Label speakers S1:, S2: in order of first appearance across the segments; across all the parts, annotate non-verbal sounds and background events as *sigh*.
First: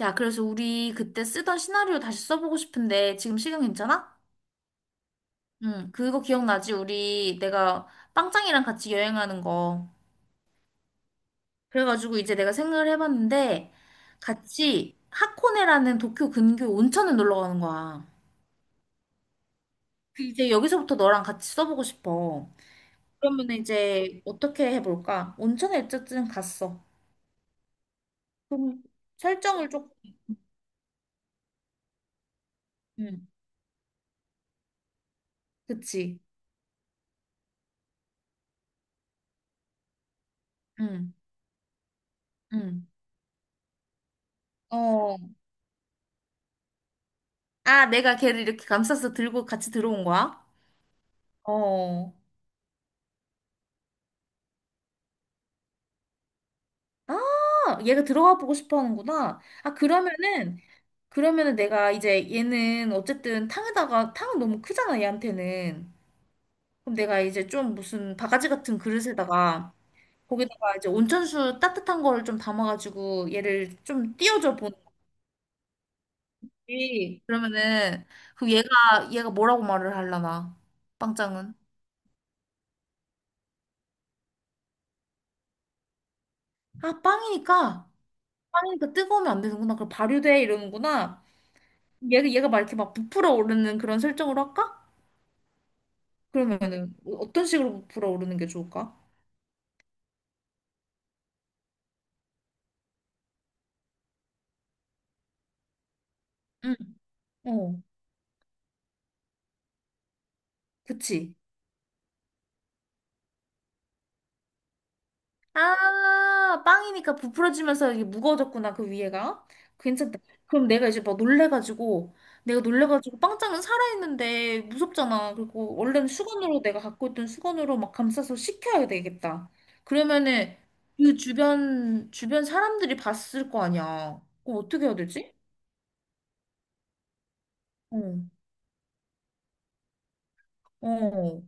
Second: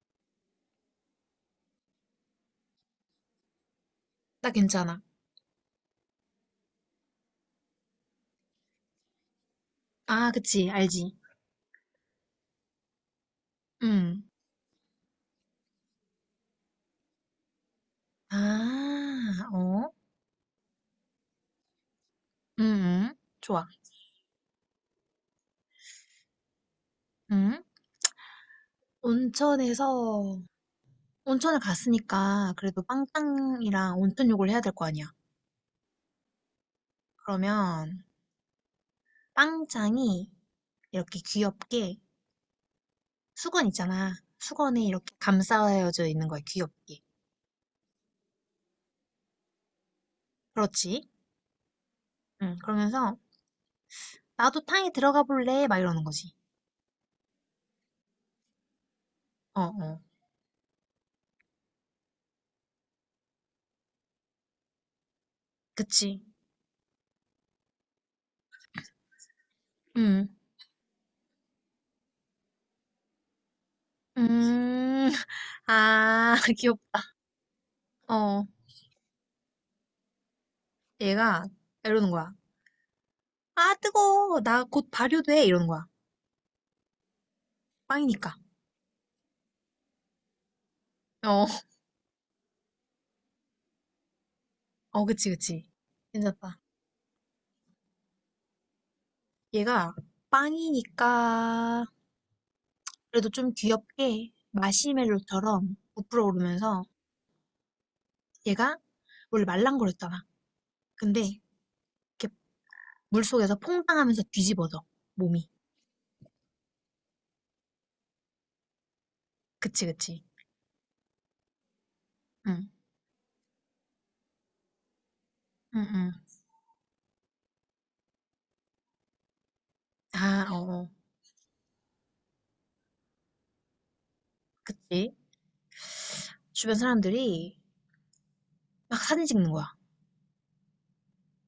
S1: 야, 그래서 우리 그때 쓰던 시나리오 다시 써보고 싶은데 지금 시간 괜찮아?
S2: 나 괜찮아.
S1: 응, 그거 기억나지? 우리 내가 빵짱이랑 같이 여행하는 거.
S2: 아, 그치, 알지.
S1: 그래가지고 이제 내가 생각을 해봤는데
S2: 음.
S1: 같이 하코네라는 도쿄 근교 온천을 놀러 가는 거야.
S2: 아, 어?
S1: 그 이제 여기서부터 너랑 같이 써보고 싶어.
S2: 음, 응.
S1: 그러면
S2: 좋아.
S1: 이제 어떻게 해볼까? 온천에 어쨌든 갔어.
S2: 음.
S1: 그럼 설정을 좀.
S2: 온천에서, 온천을 갔으니까 그래도
S1: 응,
S2: 빵짱이랑 온천 욕을 해야 될 거 아니야.
S1: 그치.
S2: 그러면 빵짱이
S1: 응,
S2: 이렇게 귀엽게
S1: 응.
S2: 수건 있잖아. 수건에 이렇게
S1: 어.
S2: 감싸여져 있는 거야, 귀엽게.
S1: 아, 내가 걔를 이렇게 감싸서 들고 같이 들어온 거야?
S2: 그렇지?
S1: 어.
S2: 응, 그러면서 나도 탕에 들어가 볼래? 막 이러는 거지.
S1: 아, 얘가 들어가 보고 싶어 하는구나.
S2: 어,
S1: 아,
S2: 어.
S1: 그러면은, 그러면은 내가 이제 얘는 어쨌든 탕에다가, 탕은 너무 크잖아, 얘한테는.
S2: 그치.
S1: 그럼 내가 이제 좀 무슨 바가지 같은 그릇에다가,
S2: 응,
S1: 거기다가 이제 온천수 따뜻한 거를 좀 담아가지고 얘를 좀 띄워줘
S2: 음, *laughs* 아, *laughs* 귀엽다.
S1: 보는지. 그러면은,
S2: 어.
S1: 그 얘가, 얘가 뭐라고 말을 하려나,
S2: 얘가
S1: 빵짱은.
S2: 이러는 거야. 아, 뜨거워. 나 곧 발효돼. 이러는 거야.
S1: 아, 빵이니까,
S2: 빵이니까.
S1: 빵이니까 뜨거우면 안 되는구나. 그럼 발효돼, 이러는구나.
S2: 어,
S1: 얘가, 얘가 막 이렇게 막 부풀어 오르는 그런 설정으로 할까?
S2: 어, 그치, 그치. 괜찮다.
S1: 그러면은 떤 식으로 불어오르는 게 좋을까?
S2: 얘가 빵이니까 그래도 좀 귀엽게 마시멜로처럼 부풀어
S1: 응.
S2: 오르면서
S1: 어,
S2: 얘가 원래 말랑거렸잖아. 근데
S1: 그치.
S2: 이렇게 물속에서 퐁당하면서 뒤집어져. 몸이.
S1: 아, 빵이니까 부풀어지면서 이게 무거워졌구나, 그 위에가.
S2: 그치,
S1: 괜찮다.
S2: 그치.
S1: 그럼 내가 이제 막 놀래가지고, 내가
S2: 응,
S1: 놀래가지고 빵장은 살아있는데 무섭잖아. 그리고
S2: 응,
S1: 원래는
S2: 응.
S1: 수건으로 내가 갖고 있던 수건으로 막 감싸서 식혀야 되겠다.
S2: 아, 어,
S1: 그러면은
S2: 어.
S1: 그 주변 사람들이 봤을 거 아니야. 그럼 어떻게 해야
S2: 그치.
S1: 되지?
S2: 주변 사람들이
S1: 어,
S2: 막 사진 찍는 거야.
S1: 어.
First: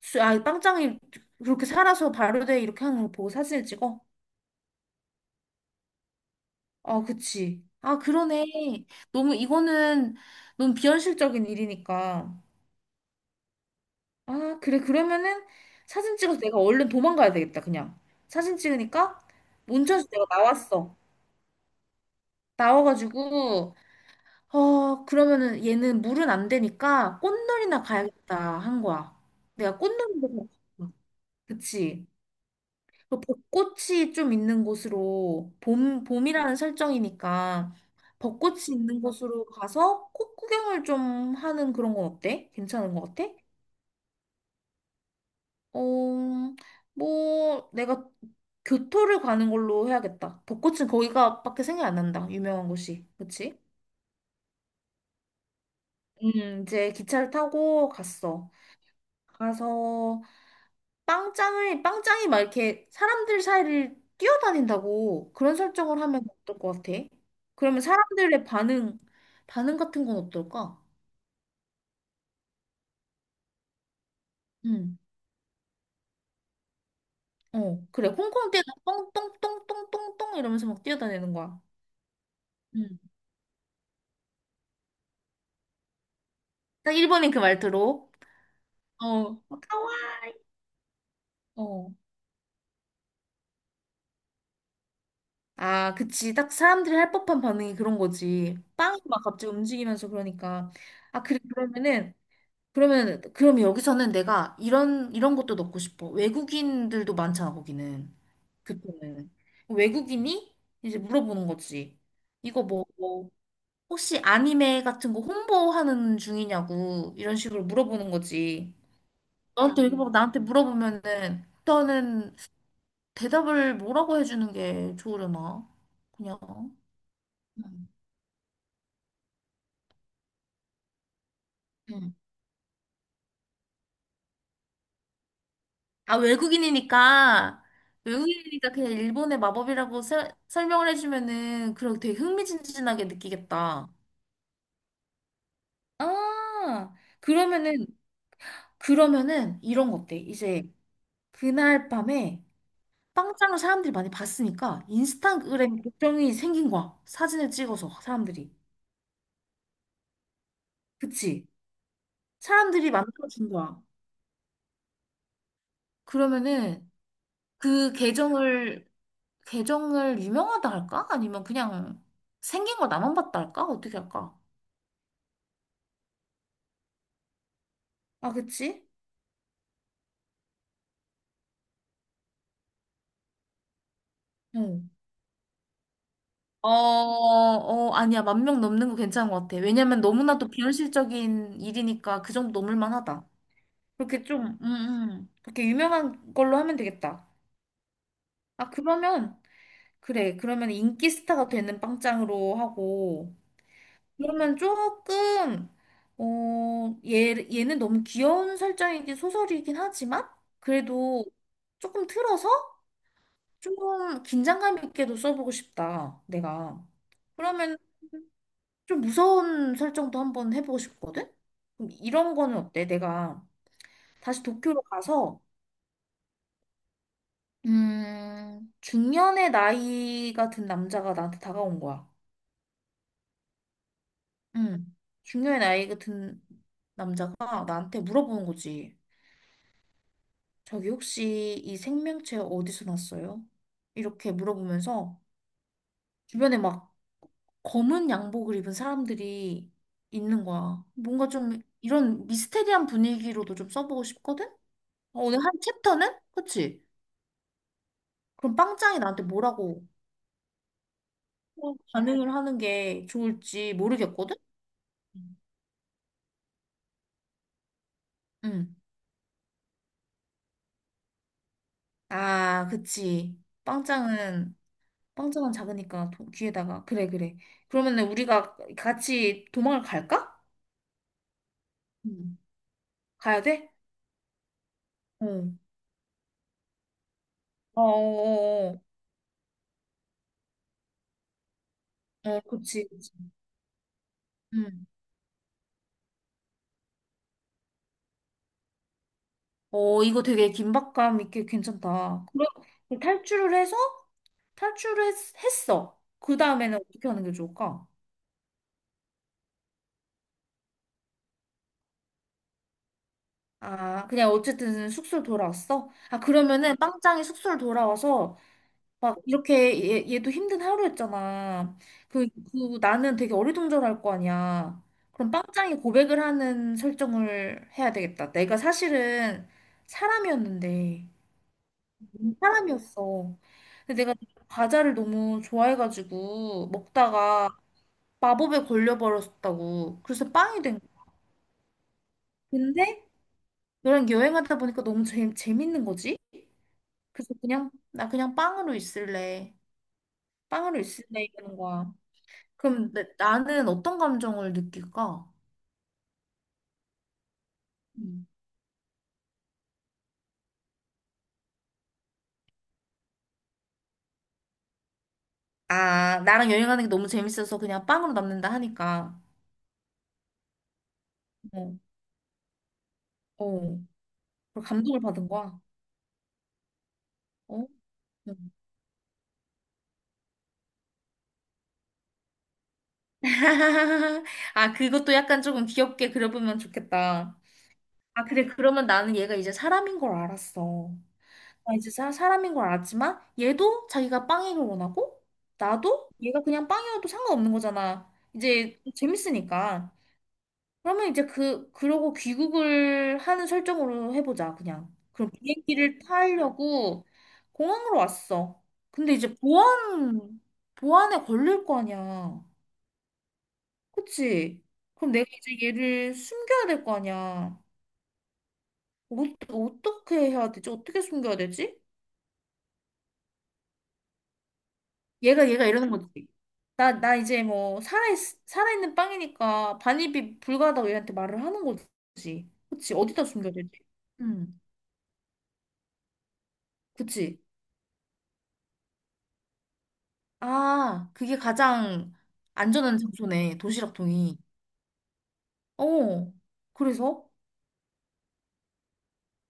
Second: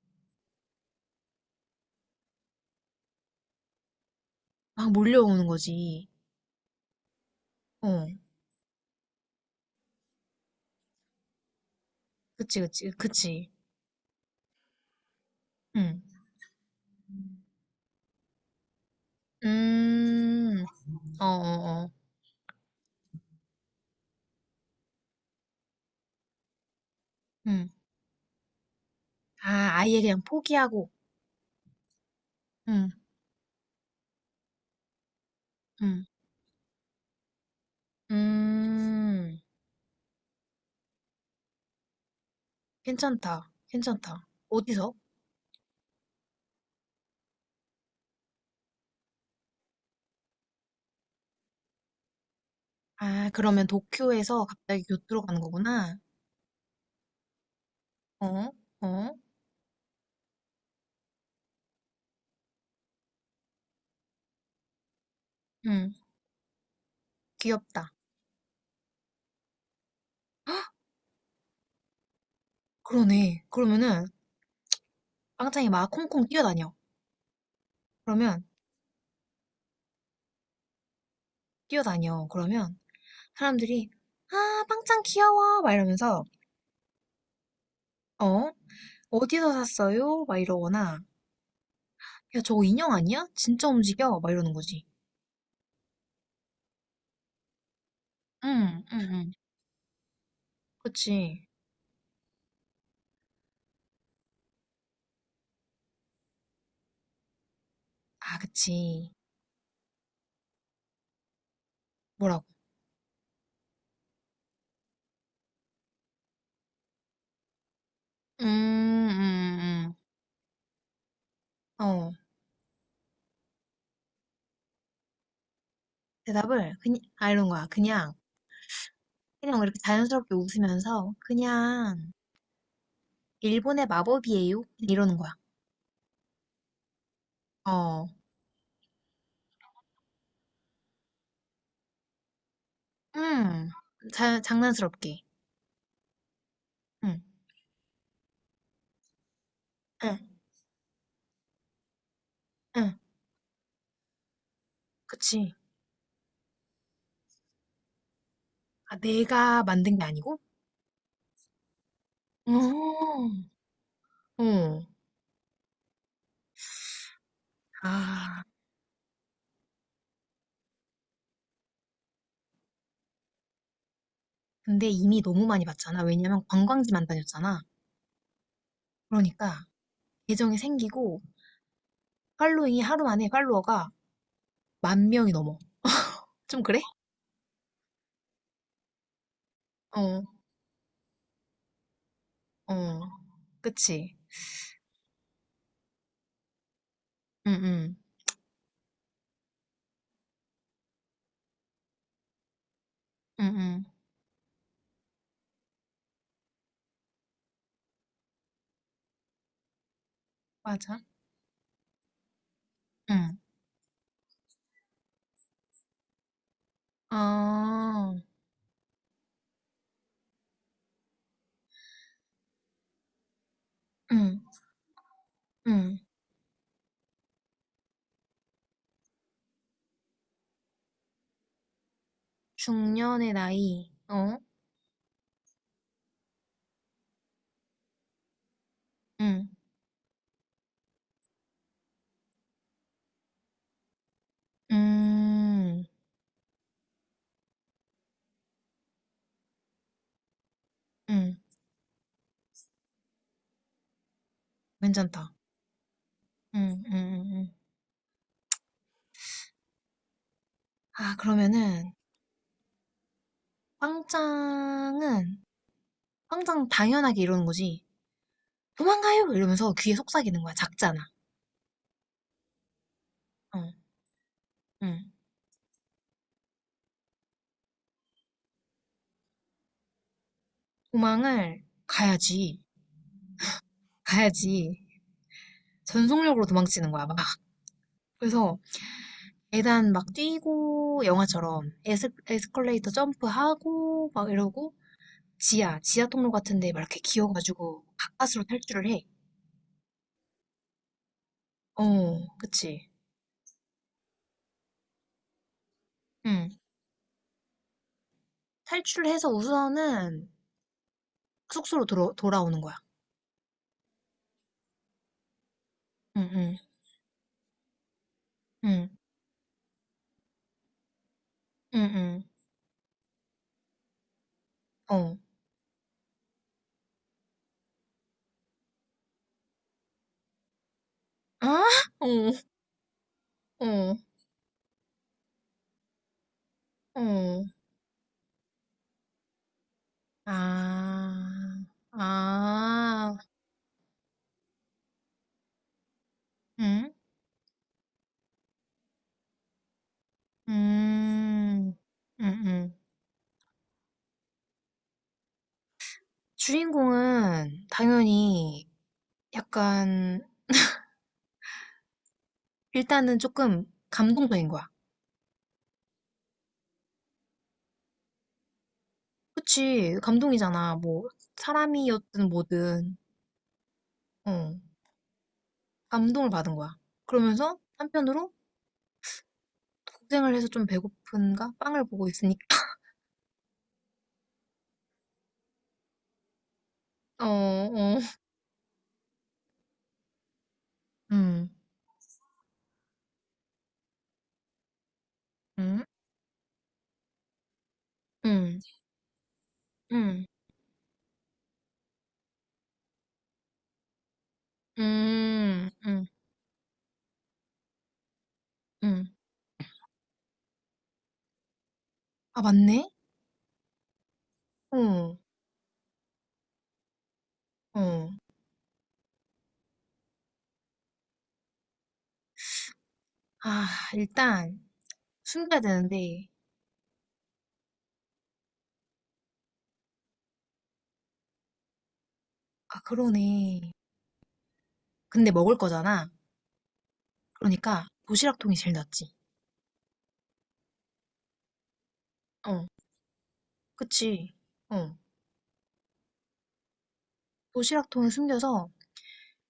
S1: 아, 빵짱이 그렇게 살아서 발효돼 이렇게 하는 걸 보고 사진을 찍어?
S2: 막 몰려오는 거지.
S1: 아, 그치. 아,
S2: 어,
S1: 그러네. 너무 이거는 너무 비현실적인 일이니까.
S2: 그치, 그치, 그치.
S1: 아, 그래. 그러면은
S2: 응.
S1: 사진 찍어서 내가 얼른 도망가야 되겠다, 그냥. 사진 찍으니까 온천수 내가
S2: 음.
S1: 나왔어.
S2: 어어어.
S1: 나와가지고, 어, 그러면은 얘는 물은 안 되니까
S2: 응.
S1: 꽃놀이나 가야겠다 한 거야.
S2: 아,
S1: 내가
S2: 아예
S1: 꽃놀이도
S2: 그냥
S1: 가고
S2: 포기하고.
S1: 싶어. 그치.
S2: 응.
S1: 그 벚꽃이 좀 있는 곳으로
S2: 응.
S1: 봄 봄이라는 설정이니까 벚꽃이 있는
S2: 음.
S1: 곳으로 가서 꽃 구경을 좀 하는 그런 건 어때? 괜찮은 것 같아?
S2: 괜찮다. 괜찮다. 어디서?
S1: 어, 뭐 내가 교토를 가는 걸로 해야겠다. 벚꽃은 거기가밖에 생각이 안 난다. 유명한 곳이.
S2: 아,
S1: 그치?
S2: 그러면 도쿄에서 갑자기 교토로 가는 거구나.
S1: 이제 기차를 타고 갔어.
S2: 어? 어?
S1: 가서 빵짱이 막 이렇게 사람들 사이를 뛰어다닌다고 그런
S2: 응.
S1: 설정을 하면 어떨 것 같아? 그러면
S2: 귀엽다.
S1: 사람들의 반응 같은 건 어떨까?
S2: 그러네. 그러면은
S1: 응,
S2: 빵짱이 막 콩콩 뛰어다녀.
S1: 어, 그래.
S2: 그러면
S1: 홍콩 때는 똥똥똥똥똥똥 이러면서 막 뛰어다니는 거야.
S2: 뛰어다녀. 그러면
S1: 응.
S2: 사람들이 아, 빵짱 귀여워. 막 이러면서
S1: 딱 일본인 그 말투로.
S2: 어?
S1: 어,
S2: 어디서
S1: 막 카와.
S2: 샀어요? 막 이러거나
S1: 어.
S2: 야, 저거 인형 아니야? 진짜 움직여? 막 이러는 거지.
S1: 아, 그치. 딱 사람들이 할 법한 반응이 그런 거지.
S2: 응,
S1: 빵이 막
S2: 응응.
S1: 갑자기 움직이면서 그러니까. 아, 그래.
S2: 그치.
S1: 그러면은 그럼 여기서는 내가 이런 것도 넣고 싶어. 외국인들도 많잖아, 거기는.
S2: 아,
S1: 그때
S2: 그치.
S1: 는 외국인이 이제 물어보는 거지.
S2: 뭐라고?
S1: 이거 뭐, 혹시 아니메 같은 거 홍보하는 중이냐고, 이런 식으로 물어보는
S2: 음,
S1: 거지. 너한테
S2: 음,
S1: 이렇게 막 나한테 물어보면은,
S2: 어.
S1: 일단은 대답을 뭐라고 해주는 게 좋으려나? 그냥.
S2: 대답을 그냥 아 이런 거야. 그냥 그냥 이렇게 자연스럽게 웃으면서 그냥
S1: 응.
S2: 일본의 마법이에요. 이러는 거야.
S1: 아, 외국인이니까,
S2: 어.
S1: 외국인이니까 그냥 일본의 마법이라고 설명을 해주면은, 그럼 되게 흥미진진하게
S2: 음.
S1: 느끼겠다.
S2: 장난스럽게.
S1: 아,
S2: 응.
S1: 그러면은, 그러면은, 이런 거 어때?
S2: 응.
S1: 이제, 그날 밤에
S2: 응.
S1: 빵장을 사람들이 많이 봤으니까,
S2: 그치.
S1: 인스타그램 계정이 생긴 거야. 사진을 찍어서, 사람들이.
S2: 아, 내가 만든 게 아니고?
S1: 그치? 사람들이
S2: 어.
S1: 만들어준 거야.
S2: 어.
S1: 그러면은, 그
S2: 아.
S1: 계정을 유명하다 할까? 아니면 그냥 생긴 거 나만 봤다 할까? 어떻게 할까?
S2: 근데 이미 너무 많이 봤잖아. 왜냐면 관광지만 다녔잖아.
S1: 아, 그치?
S2: 그러니까 계정이 생기고 팔로잉이 하루 만에 팔로워가
S1: 어.
S2: 만 명이 넘어. 좀 그래?
S1: 아니야. 만 명 넘는 거 괜찮은 것 같아. 왜냐면
S2: 어,
S1: 너무나도 비현실적인 일이니까 그 정도 넘을
S2: 어.
S1: 만하다.
S2: 그치?
S1: 그렇게 좀, 그렇게 유명한 걸로 하면 되겠다.
S2: 응, 응,
S1: 아, 그러면, 그래. 그러면 인기 스타가 되는 빵짱으로 하고,
S2: 응, 응.
S1: 그러면 조금, 어, 얘는 너무 귀여운 설정이긴 소설이긴 하지만,
S2: 맞아.
S1: 그래도 조금 틀어서
S2: 응.
S1: 조금 긴장감 있게도 써보고 싶다. 내가. 그러면
S2: 아,
S1: 좀 무서운 설정도 한번 해보고 싶거든? 그럼 이런 거는 어때? 내가
S2: 응,
S1: 다시 도쿄로 가서,
S2: 응.
S1: 중년의 나이가 든 남자가 나한테 다가온 거야.
S2: 중년의 나이. 어?
S1: 응. 중년의 나이가 든 남자가 나한테 물어보는 거지.
S2: 응.
S1: 저기 혹시 이 생명체 어디서 났어요? 이렇게 물어보면서
S2: 음,
S1: 주변에 막 검은 양복을 입은 사람들이 있는 거야. 뭔가
S2: 응.
S1: 좀 이런 미스테리한 분위기로도 좀 써보고 싶거든? 어,
S2: 괜찮다.
S1: 오늘 한 챕터는?
S2: 응,
S1: 그치?
S2: 응, 응, 응.
S1: 그럼 빵짱이 나한테 뭐라고
S2: 아, 그러면은,
S1: 반응을 하는 게 좋을지 모르겠거든?
S2: 빵짱은, 빵짱 당연하게 이러는 거지.
S1: 응.
S2: 도망가요! 이러면서 귀에 속삭이는 거야. 작잖아.
S1: 아, 그치.
S2: 어,
S1: 빵짱은,
S2: 응.
S1: 빵짱은 작으니까 귀에다가. 그래, 그래. 그러면은 우리가 같이 도망을 갈까?
S2: 도망을
S1: 응.
S2: 가야지.
S1: 가야 돼?
S2: 가야지.
S1: 어.
S2: 전속력으로 도망치는 거야, 막.
S1: 어,
S2: 그래서,
S1: 어, 어,
S2: 계단 막 뛰고 영화처럼 에스,
S1: 어, 그치,
S2: 에스컬레이터
S1: 그치.
S2: 점프하고 막 이러고
S1: 응.
S2: 지하 통로 같은 데 막 이렇게 기어가지고 가까스로 탈출을 해.
S1: 어, 이거 되게 긴박감 있게 괜찮다.
S2: 어, 그치.
S1: 그럼 탈출을 해서 탈출을 했, 했어. 그
S2: 응.
S1: 다음에는 어떻게 하는 게 좋을까?
S2: 탈출을 해서 우선은 숙소로 돌아오는 거야.
S1: 아, 그냥 어쨌든 숙소로 돌아왔어? 아, 응.
S2: 응, 응,
S1: 그러면은 빵짱이 숙소로 돌아와서
S2: 응,
S1: 막 이렇게 얘도 힘든 하루였잖아.
S2: 응,
S1: 그 나는 되게 어리둥절할 거 아니야.
S2: 응. 어.
S1: 그럼 빵짱이 고백을 하는 설정을 해야 되겠다. 내가 사실은 사람이었는데,
S2: 아? 어,
S1: 사람이었어.
S2: 어,
S1: 근데 내가 과자를 너무 좋아해가지고
S2: 어.
S1: 먹다가 마법에 걸려버렸다고. 그래서 빵이 된 거야.
S2: 아,
S1: 근데
S2: 아,
S1: 너랑 여행하다 보니까 너무 재밌는 거지?
S2: 응?
S1: 그래서 그냥 나 그냥 빵으로 있을래. 빵으로 있을래 이러는
S2: 음,
S1: 거야.
S2: 응, 응.
S1: 그럼 나는 어떤 감정을 느낄까?
S2: 주인공은
S1: 음.
S2: 당연히 약간 일단은 조금 감동적인 거야.
S1: 아, 나랑 여행하는 게 너무 재밌어서 그냥 빵으로 남는다 하니까.
S2: 그치, 감동이잖아. 뭐,
S1: 어,
S2: 사람이었든 뭐든,
S1: 어.
S2: 어,
S1: 그리고 감동을 받은 거야.
S2: 감동을 받은 거야. 그러면서
S1: 어?
S2: 한편으로
S1: 음.
S2: 고생을 해서 좀 배고픈가? 빵을 보고 있으니까. *laughs*
S1: *laughs* 아, 그것도 약간 조금 귀엽게 그려보면
S2: 어,
S1: 좋겠다.
S2: 어,
S1: 아, 그래. 그러면 나는 얘가 이제 사람인 걸 알았어.
S2: 음,
S1: 아, 이제 사람인 걸 알았지만 얘도 자기가 빵이길 원하고
S2: 음,
S1: 나도 얘가 그냥 빵이어도 상관없는 거잖아.
S2: 음,
S1: 이제 재밌으니까.
S2: 음,
S1: 그러면 이제 그러고 귀국을 하는 설정으로 해보자 그냥. 그럼
S2: 음,
S1: 비행기를
S2: 음,
S1: 타려고 공항으로 왔어.
S2: 음.
S1: 근데 이제 보안에 걸릴 거
S2: 아,
S1: 아니야.
S2: 맞네?
S1: 그치? 그럼
S2: 어,
S1: 내가 이제 얘를 숨겨야 될 거 아니야.
S2: 어.
S1: 어, 어떻게 해야 되지? 어떻게 숨겨야 되지?
S2: 아, 일단 숨겨야
S1: 얘가 이러는 거지.
S2: 되는데,
S1: 나 이제 뭐 살아있는 빵이니까 반입이 불가하다고 얘한테 말을 하는 거지.
S2: 아,
S1: 그치? 어디다 숨겨야 되지?
S2: 그러네.
S1: 응,
S2: 근데 먹을 거잖아.
S1: 그치?
S2: 그러니까 도시락통이 제일 낫지.
S1: 아, 그게 가장
S2: 어,
S1: 안전한 장소네.
S2: 그치.
S1: 도시락통이.
S2: 어.
S1: 어, 그래서?
S2: 도시락통에 숨겨서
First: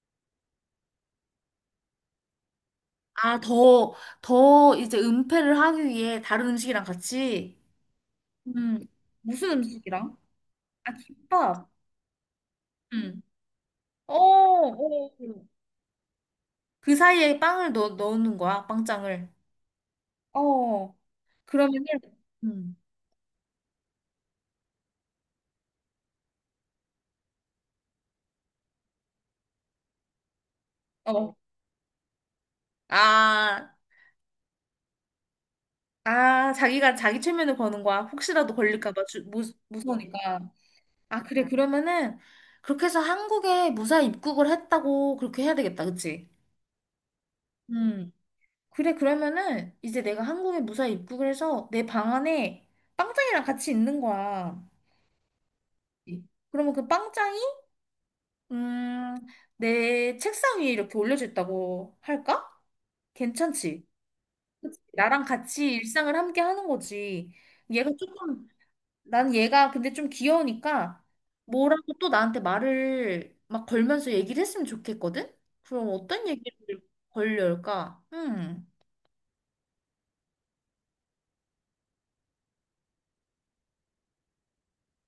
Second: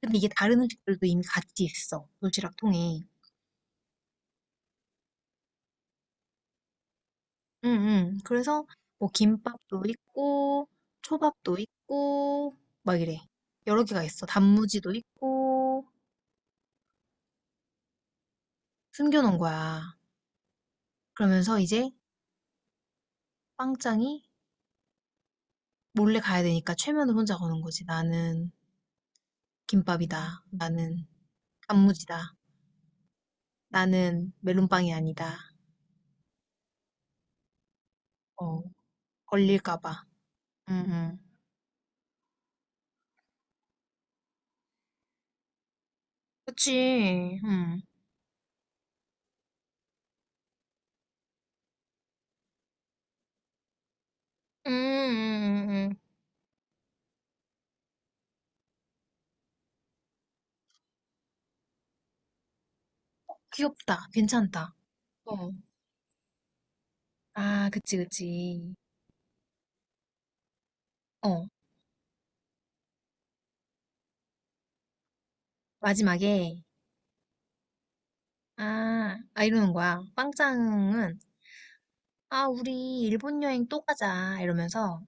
S2: 근데 이게 다른 음식들도 이미 같이 있어. 도시락통에.
S1: 아, 더 이제 은폐를 하기 위해 다른 음식이랑 같이?
S2: 응응. 그래서
S1: 음,
S2: 뭐
S1: 무슨
S2: 김밥도
S1: 음식이랑?
S2: 있고
S1: 아,
S2: 초밥도
S1: 김밥.
S2: 있고 막 이래.
S1: 응.
S2: 여러 개가
S1: 어,
S2: 있어.
S1: 어.
S2: 단무지도 있고
S1: 그 사이에 빵을 넣는 거야, 빵장을.
S2: 숨겨놓은 거야.
S1: 어.
S2: 그러면서
S1: 그러면은
S2: 이제
S1: 음.
S2: 빵짱이 몰래 가야 되니까 최면을 혼자 거는 거지. 나는 김밥이다. 나는
S1: 어.
S2: 단무지다.
S1: 아,
S2: 나는 멜론빵이 아니다.
S1: 자기가 자기 최면을 거는 거야. 혹시라도
S2: 어,
S1: 걸릴까 봐
S2: 걸릴까 봐.
S1: 무서우니까.
S2: 응응.
S1: 아, 그래. 그러면은 그렇게 해서 한국에 무사히 입국을 했다고 그렇게 해야 되겠다. 그치?
S2: 그치. 응.
S1: 음. 그래. 그러면은 이제 내가 한국에 무사히 입국을 해서 내 방 안에 빵짱이랑 같이 있는 거야.
S2: 음, 음, 음, 음.
S1: 그러면 그 빵짱이 음, 내 책상 위에 이렇게 올려져 있다고 할까? 괜찮지?
S2: 귀엽다. 괜찮다.
S1: 나랑
S2: 어.
S1: 같이 일상을 함께 하는 거지.
S2: 아,
S1: 얘가
S2: 그치,
S1: 조금,
S2: 그치.
S1: 난 얘가 근데 좀 귀여우니까
S2: 어,
S1: 뭐라고 또 나한테 말을 막 걸면서 얘기를 했으면 좋겠거든? 그럼 어떤
S2: 마지막에,
S1: 얘기를 걸릴까? 음.
S2: 아, 아, 이러는 거야. 빵짱은, 아, 우리 일본 여행 또 가자. 이러면서,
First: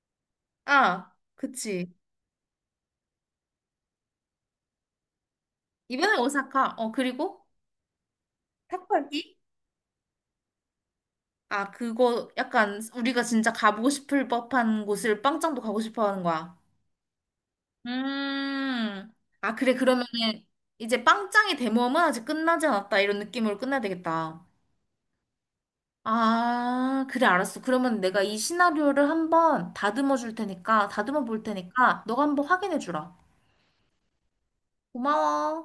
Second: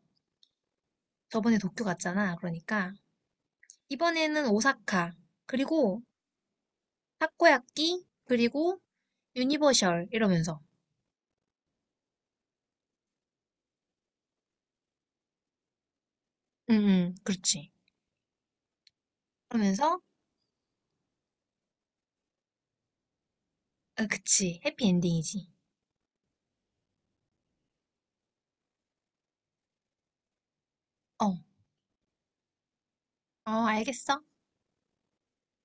S1: 아,
S2: 저번에 도쿄
S1: 그치.
S2: 갔잖아. 그러니까, 이번에는 오사카, 그리고
S1: 이번에 오사카. 어, 그리고
S2: 타코야끼, 그리고
S1: 탁발기?
S2: 유니버셜. 이러면서.
S1: 아, 그거 약간 우리가 진짜 가보고 싶을 법한 곳을 빵짱도 가고 싶어 하는 거야.
S2: 응, 응, 그렇지.
S1: 음. 아, 그래.
S2: 그러면서,
S1: 그러면은 이제 빵짱의 대모험은 아직 끝나지 않았다. 이런 느낌으로 끝내야
S2: 아,
S1: 되겠다.
S2: 그치. 해피엔딩이지.
S1: 아, 그래, 알았어. 그러면 내가 이 시나리오를 한번 다듬어 줄 테니까,
S2: 어,
S1: 다듬어
S2: 어,
S1: 볼 테니까, 너가 한번 확인해 주라.
S2: 알겠어.
S1: 고마워.